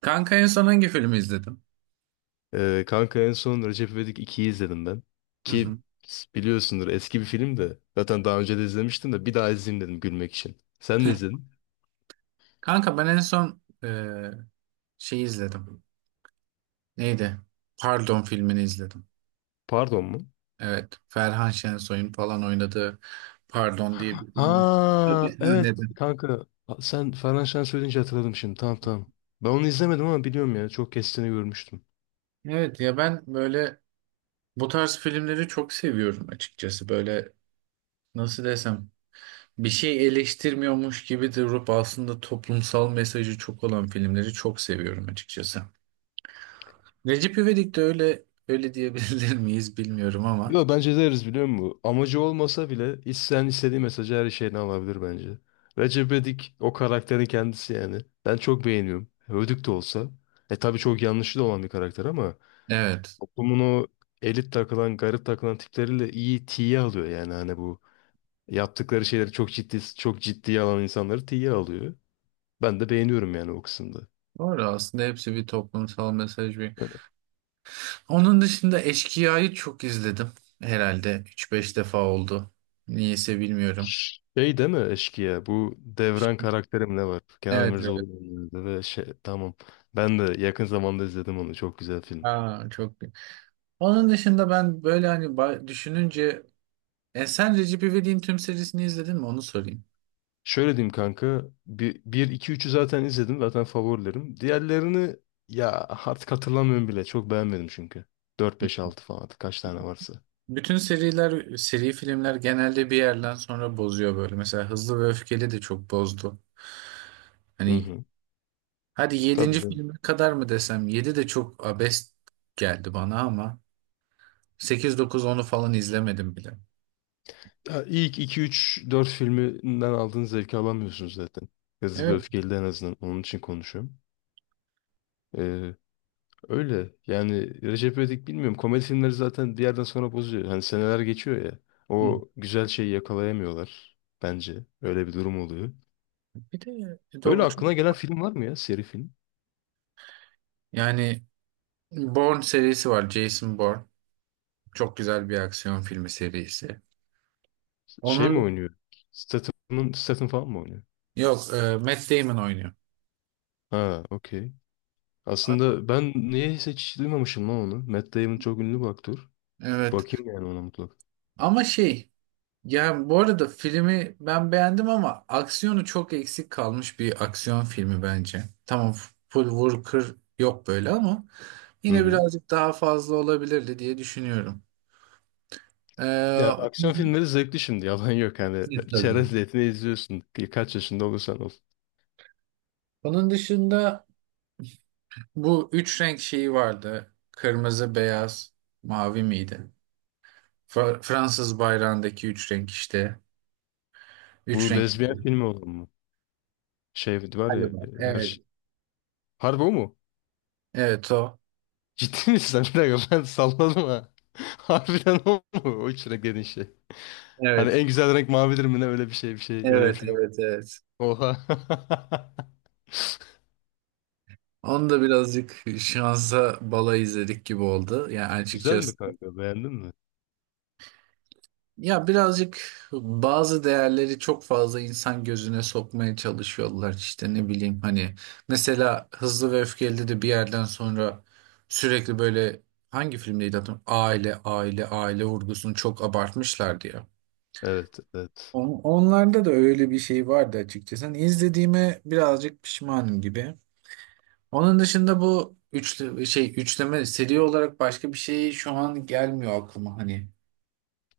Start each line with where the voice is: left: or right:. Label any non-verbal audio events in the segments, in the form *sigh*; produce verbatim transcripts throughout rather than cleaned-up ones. right: Kanka en son hangi filmi izledim?
left: Ee, kanka en son Recep İvedik ikiyi izledim ben.
right: Hı hı.
left: Ki biliyorsundur eski bir film de. Zaten daha önce de izlemiştim de bir daha izleyeyim dedim gülmek için. Sen de izledin.
right: Kanka ben en son e, şey izledim. Neydi? Pardon filmini izledim.
left: Pardon mu?
right: Evet. Ferhan Şensoy'un falan oynadığı Pardon diye bir film. Tabii
left: Ha, evet
right: izledim.
left: kanka. Sen Ferhan Şen söyleyince hatırladım şimdi. Tamam, tamam. Ben onu izlemedim ama biliyorum ya. Çok kestiğini görmüştüm.
right: Evet ya ben böyle bu tarz filmleri çok seviyorum açıkçası. Böyle nasıl desem bir şey eleştirmiyormuş gibi durup aslında toplumsal mesajı çok olan filmleri çok seviyorum açıkçası. Recep İvedik de öyle öyle diyebilir *laughs* miyiz bilmiyorum ama.
left: Yo, bence deriz biliyor musun? Amacı olmasa bile isteyen istediği mesajı her şeyini alabilir bence. Recep İvedik o karakterin kendisi yani. Ben çok beğeniyorum. Ödük de olsa. E tabii çok yanlışlı da olan bir karakter ama
right: Evet.
left: toplumun o elit takılan, garip takılan tipleriyle iyi tiye alıyor yani hani bu yaptıkları şeyleri çok ciddi çok ciddiye alan insanları tiye alıyor. Ben de beğeniyorum yani o kısımda.
right: Doğru aslında hepsi bir toplumsal mesaj bir. Onun dışında Eşkıya'yı çok izledim. Herhalde üç beş defa oldu. Niyeyse bilmiyorum.
left: Şey, değil mi eşkıya? Bu Devran karakterim ne var? Kenan
right: Evet, evet.
left: İmirzalıoğlu oynuyordu ve şey, tamam. Ben de yakın zamanda izledim onu. Çok güzel film.
right: Aa, çok. Onun dışında ben böyle hani ba- düşününce e, sen Recep İvedik'in tüm serisini izledin mi? Onu sorayım.
left: Şöyle diyeyim kanka. bir bir iki, üçü zaten izledim. Zaten favorilerim. Diğerlerini ya artık hatırlamıyorum bile. Çok beğenmedim çünkü. Dört beş altı falan artık kaç tane varsa.
right: Bütün seriler, seri filmler genelde bir yerden sonra bozuyor böyle. Mesela Hızlı ve Öfkeli de çok bozdu.
left: Hı
right: Hani
left: hı.
right: hadi
left: Tabii
right: yedinci
left: canım.
right: filme kadar mı desem? Yedi de çok abest geldi bana ama. sekiz dokuz onu falan izlemedim bile.
left: Ya ilk iki, üç, dört filminden aldığın zevki alamıyorsunuz zaten. Hızlı ve
right: Evet.
left: Öfkeli'de en azından. Onun için konuşuyorum. Ee, Öyle. Yani Recep İvedik bilmiyorum. Komedi filmleri zaten bir yerden sonra bozuyor. Hani seneler geçiyor ya.
right: Hı.
left: O güzel şeyi yakalayamıyorlar. Bence. Öyle bir durum oluyor.
right: Bir de
left: Böyle
right: do-
left: aklına gelen
right: çok
left: film var mı ya? Seri film.
right: yani Bourne serisi var. Jason Bourne. Çok güzel bir aksiyon filmi serisi.
left: Şey mi
right: Onun
left: oynuyor? Statham'ın, Statham falan mı oynuyor?
right: yok e, Matt Damon oynuyor.
left: Ha, okey.
right: A-
left: Aslında ben niye hiç duymamışım lan onu. Matt Damon çok ünlü bir aktör.
right: Evet.
left: Bakayım yani ona mutlaka.
right: Ama şey yani bu arada filmi ben beğendim ama aksiyonu çok eksik kalmış bir aksiyon filmi bence. Tamam full vur kır yok böyle ama
left: Hı
right: yine
left: hı.
right: birazcık daha fazla olabilirdi diye düşünüyorum.
left: Ya
right: Ee,
left: aksiyon filmleri zevkli şimdi. Yalan yok. Hani
right: *laughs*
left: *laughs*
right: Tabii.
left: çerez niyetine izliyorsun. Kaç yaşında olursan ol.
right: Onun dışında bu üç renk şeyi vardı. Kırmızı, beyaz, mavi miydi? Fa- Fransız bayrağındaki üç renk işte. Üç
left: Bu
right: renk.
left: lezbiyen filmi olan mı? Şey var ya,
right: Galiba.
left: her
right: Evet.
left: şey. Harbi o mu?
right: Evet o.
left: Ciddi misin? *laughs* Bir dakika, ben salladım ha. *laughs* Harbiden o mu? O içine gelen şey. Hani
right: Evet.
left: en güzel renk mavidir mi, ne öyle bir şey, bir şey, öyle bir
right: Evet,
left: film.
right: evet, evet.
left: Oha. *laughs*
right: Onu da birazcık şansa bala izledik gibi oldu. Yani
left: Güzel
right: açıkçası
left: mi kanka, beğendin mi?
right: ya birazcık bazı değerleri çok fazla insan gözüne sokmaya çalışıyorlar işte ne bileyim hani mesela Hızlı ve Öfkeli'de de bir yerden sonra sürekli böyle hangi filmdeydi hatırlamıyorum aile aile aile vurgusunu çok abartmışlardı ya.
left: Evet, evet.
right: On- Onlarda da öyle bir şey vardı açıkçası. Hani izlediğime birazcık pişmanım gibi. Onun dışında bu üçlü şey üçleme seri olarak başka bir şey şu an gelmiyor aklıma hani.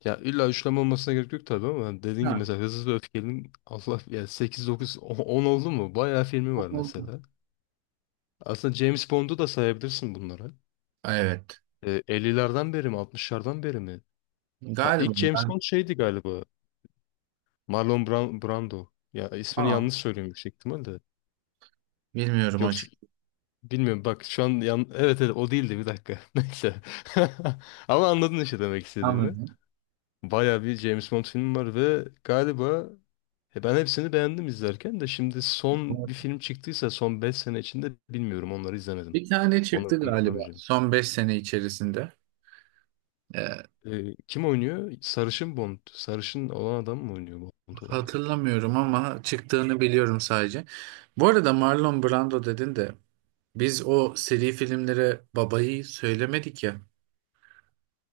left: Ya illa üçleme olmasına gerek yok tabii ama dediğin gibi
right: Ha.
left: mesela Hızlı ve Öfkeli'nin Allah ya sekiz dokuz on oldu mu? Bayağı filmi var mesela. Aslında James Bond'u da sayabilirsin bunlara.
right: Evet.
left: E, ellilerden beri mi, altmışlardan beri mi? Ha,
right: Galiba.
left: ilk James Bond şeydi galiba. Marlon Bran- Brando. Ya ismini
right: Aa,
left: yanlış söylüyorum yüksek ihtimalle.
right: bilmiyorum hocam.
left: Yoksa bilmiyorum, bak şu an yan... evet evet o değildi, bir dakika. *laughs* Neyse. *laughs* Ama anladın işte demek istediğimi.
right: Anladım.
left: Baya bir James Bond filmi var ve galiba e, ben hepsini beğendim izlerken de, şimdi son bir film çıktıysa son beş sene içinde bilmiyorum, onları izlemedim.
right: Bir tane
left: Onları
right: çıktı galiba
left: öğrenemeyeceğim.
right: son beş sene içerisinde. Ee,
left: E, kim oynuyor? Sarışın Bond. Sarışın olan adam mı oynuyor Bond olarak?
right: hatırlamıyorum ama çıktığını biliyorum sadece. Bu arada Marlon Brando dedin de biz o seri filmlere babayı söylemedik ya.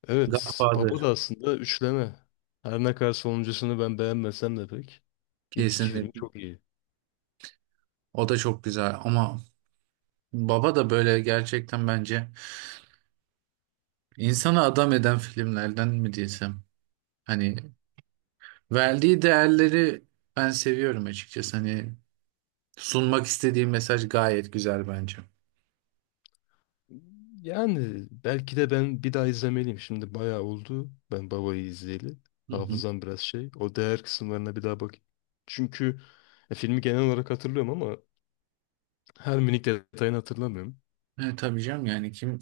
left: Evet, Baba
right: Godfather
left: da aslında üçleme. Her ne kadar sonuncusunu ben beğenmesem de pek. İlk iki filmi
right: kesinlikle.
left: çok iyi.
right: O da çok güzel ama Baba da böyle gerçekten bence insana adam eden filmlerden mi desem. Hani verdiği değerleri ben seviyorum açıkçası. Hani sunmak istediği mesaj gayet güzel bence.
left: Yani belki de ben bir daha izlemeliyim. Şimdi bayağı oldu ben Baba'yı izleyeli.
right: Hı hı.
left: Hafızam biraz şey. O değer kısımlarına bir daha bakayım. Çünkü e, filmi genel olarak hatırlıyorum ama her minik detayını hatırlamıyorum.
right: Evet tabii canım yani kim?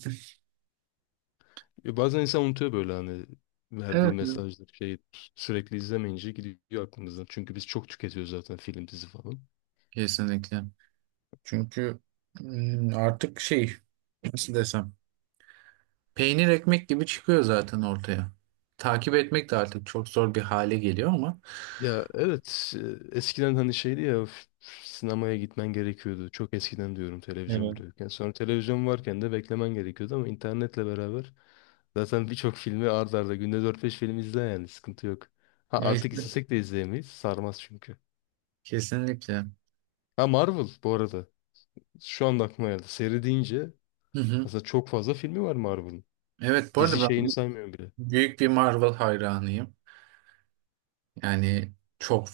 left: E, bazen insan unutuyor böyle hani verdiği
right: Evet.
left: mesajlar şey, sürekli izlemeyince gidiyor aklımızdan. Çünkü biz çok tüketiyoruz zaten, film dizi falan.
right: Kesinlikle. Çünkü mm, artık şey nasıl desem peynir ekmek gibi çıkıyor zaten ortaya. Takip etmek de artık çok zor bir hale geliyor ama
left: Ya evet, e, eskiden hani şeydi ya, f- sinemaya gitmen gerekiyordu. Çok eskiden diyorum, televizyon
right: evet.
left: bile yokken. Sonra televizyon varken de beklemen gerekiyordu ama internetle beraber zaten birçok filmi art arda, günde dört beş film izle yani, sıkıntı yok. Ha,
right: Ya
left: artık
right: işte
left: istesek de izleyemeyiz. Sarmaz çünkü.
right: kesinlikle.
left: Ha, Marvel bu arada. Şu anda aklıma geldi. Seri deyince
right: Hı hı.
left: aslında çok fazla filmi var Marvel'ın.
right: Evet bu arada
left: Dizi şeyini
right: ben
left: saymıyorum bile.
right: büyük bir Marvel hayranıyım. Yani çok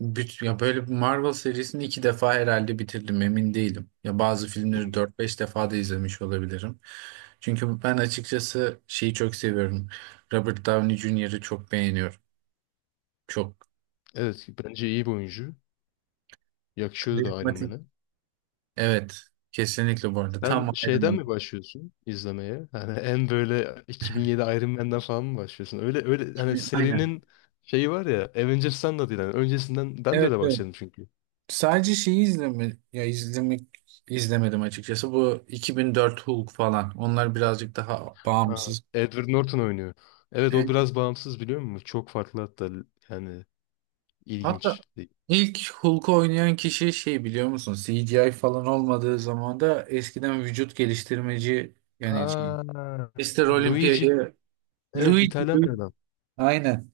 right: Büt, ya böyle bir Marvel serisini iki defa herhalde bitirdim, emin değilim. Ya bazı
left: Hı.
right: filmleri dört beş defa da izlemiş olabilirim. Çünkü ben açıkçası şeyi çok seviyorum. Robert Downey Junior'ı çok beğeniyorum. Çok
left: Evet, bence iyi bir oyuncu. Yakışıyordu da Iron
right: karizmatik.
left: Man'e.
right: Evet, kesinlikle bu arada.
left: Sen
right: Tam Iron
left: şeyden
right: Man.
left: mi başlıyorsun izlemeye? Hani en böyle iki bin yedi Iron Man'den falan mı başlıyorsun? Öyle öyle hani
right: Gibi. Aynen.
left: serinin şeyi var ya, Avengers'tan da değil yani, öncesinden. Ben de
right: Evet,
left: öyle
right: evet.
left: başladım çünkü.
right: Sadece şeyi izleme, ya izlemek izlemedim açıkçası. Bu iki bin dört Hulk falan. Onlar birazcık daha
left: Ha,
right: bağımsız.
left: Edward Norton oynuyor. Evet
right: E,
left: o biraz bağımsız biliyor musun? Çok farklı hatta yani,
right: Hatta
left: ilginç.
right: İlk Hulk'u oynayan kişi şey biliyor musun? C G I falan olmadığı zaman da eskiden vücut geliştirmeci yani şey,
left: Aa,
right: Mister
left: Luigi,
right: Olympia'yı
left: evet
right: Luigi,
left: İtalyan bir
right: Luigi.
left: adam.
right: Aynen.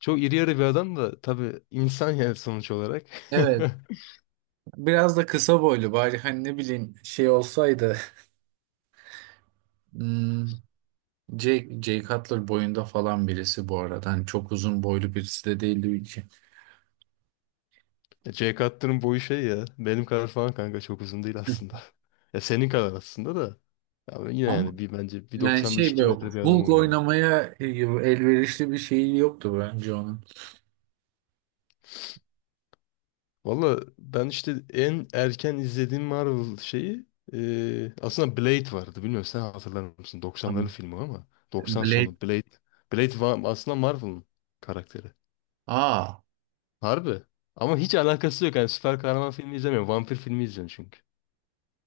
left: Çok iri yarı bir adam da tabii insan, yani sonuç olarak. *laughs*
right: Evet. Biraz da kısa boylu bari hani ne bileyim şey olsaydı *laughs* hmm, Jake, Jake Cutler boyunda falan birisi bu arada. Hani çok uzun boylu birisi de değil Luigi.
left: Ya C kattının boyu şey ya. Benim kadar falan kanka, çok uzun değil aslında.
right: *laughs*
left: *laughs* Ya senin kadar aslında da. Ya ben yine
right: Ama
left: yani bir, bence
right: yani
left: yüz doksan beş,
right: şey
left: iki
right: böyle
left: metre bir adam
right: Hulk
left: oynamalı.
right: oynamaya elverişli bir şey yoktu bence onun.
left: Valla ben işte en erken izlediğim Marvel şeyi e, aslında Blade vardı. Bilmiyorum sen hatırlar mısın? doksanların
right: Tamam.
left: filmi o ama. doksan
right: Blade.
left: sonu Blade. Blade va- aslında Marvel'ın karakteri.
right: Aa.
left: Harbi. Ama hiç alakası yok. Yani süper kahraman filmi izlemiyorum, vampir filmi izliyorum çünkü.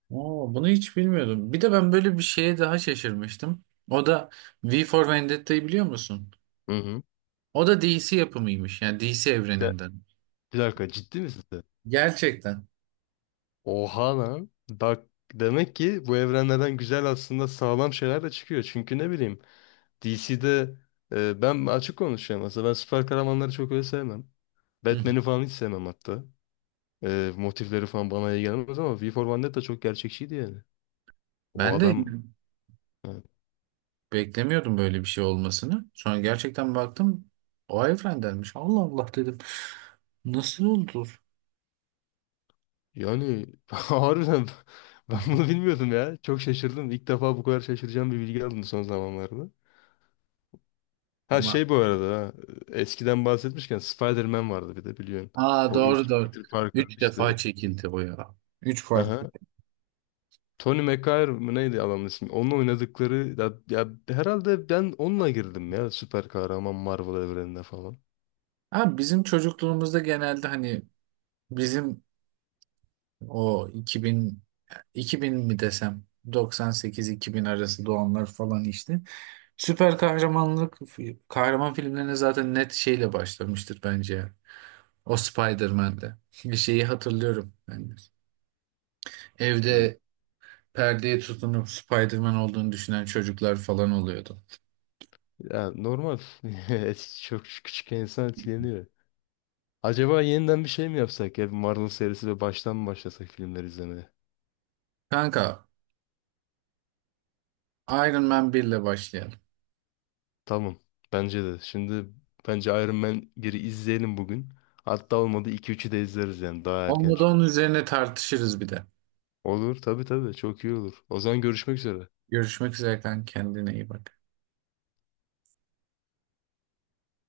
right: Oo, bunu hiç bilmiyordum. Bir de ben böyle bir şeye daha şaşırmıştım. O da V for Vendetta'yı biliyor musun?
left: Hı hı.
right: O da D C yapımıymış. Yani D C
left: Sen-
right: evreninden.
left: Bir dakika, ciddi misin? Sen?
right: Gerçekten.
left: Oha lan. Bak, demek ki bu evrenlerden güzel, aslında sağlam şeyler de çıkıyor. Çünkü ne bileyim, D C'de e, ben açık konuşuyorum aslında. Ben süper kahramanları çok öyle sevmem.
right: Hı hı.
left: Batman'i falan hiç sevmem hatta. E, motifleri falan bana iyi gelmez ama V for Vendetta çok gerçekçiydi yani. O
right: Ben de
left: adam yani,
right: *laughs* beklemiyordum böyle bir şey olmasını. Sonra gerçekten baktım o evrendenmiş. Allah Allah dedim. Nasıl oldu?
left: yani *laughs* harbiden
right: Hı
left: ben
right: hı.
left: bunu bilmiyordum ya. Çok şaşırdım. İlk defa bu kadar şaşıracağım bir bilgi aldım son zamanlarda. Ha
right: Ama
left: şey, bu arada ha, eskiden bahsetmişken Spider-Man vardı bir de, biliyorsun.
right: aa
left: O
right: doğru
left: ilk
right: doğru.
left: Peter Parker
right: Üç
left: işte.
right: defa çekildi o ya. Üç farklı.
left: Aha. Tony McGuire mı neydi adamın ismi? Onun oynadıkları ya, ya herhalde ben onunla girdim ya süper kahraman Marvel evrenine falan.
right: Ha, bizim çocukluğumuzda genelde hani bizim O iki bin iki bin mi desem doksan sekiz-iki bin arası doğanlar falan işte. Süper kahramanlık kahraman filmlerine zaten net şeyle başlamıştır bence ya. O Spider-Man'de. Bir şeyi hatırlıyorum ben de.
left: Hı.
right: Evde perdeye tutunup Spider-Man olduğunu düşünen çocuklar falan oluyordu.
left: Ya normal. *laughs* Eski- Çok küçük, insan etkileniyor. Acaba yeniden bir şey mi yapsak ya? Bir Marvel serisi ve baştan mı başlasak filmleri izlemeye?
right: Kanka Iron Man bir ile başlayalım.
left: Tamam. Bence de. Şimdi bence Iron Man biri izleyelim bugün. Hatta olmadı iki üçü de izleriz yani, daha erken
right: Olmadı
left: çünkü.
right: onun üzerine tartışırız bir de.
left: Olur tabii tabii, çok iyi olur. O zaman görüşmek üzere.
right: Görüşmek üzere kanka, kendine iyi bak.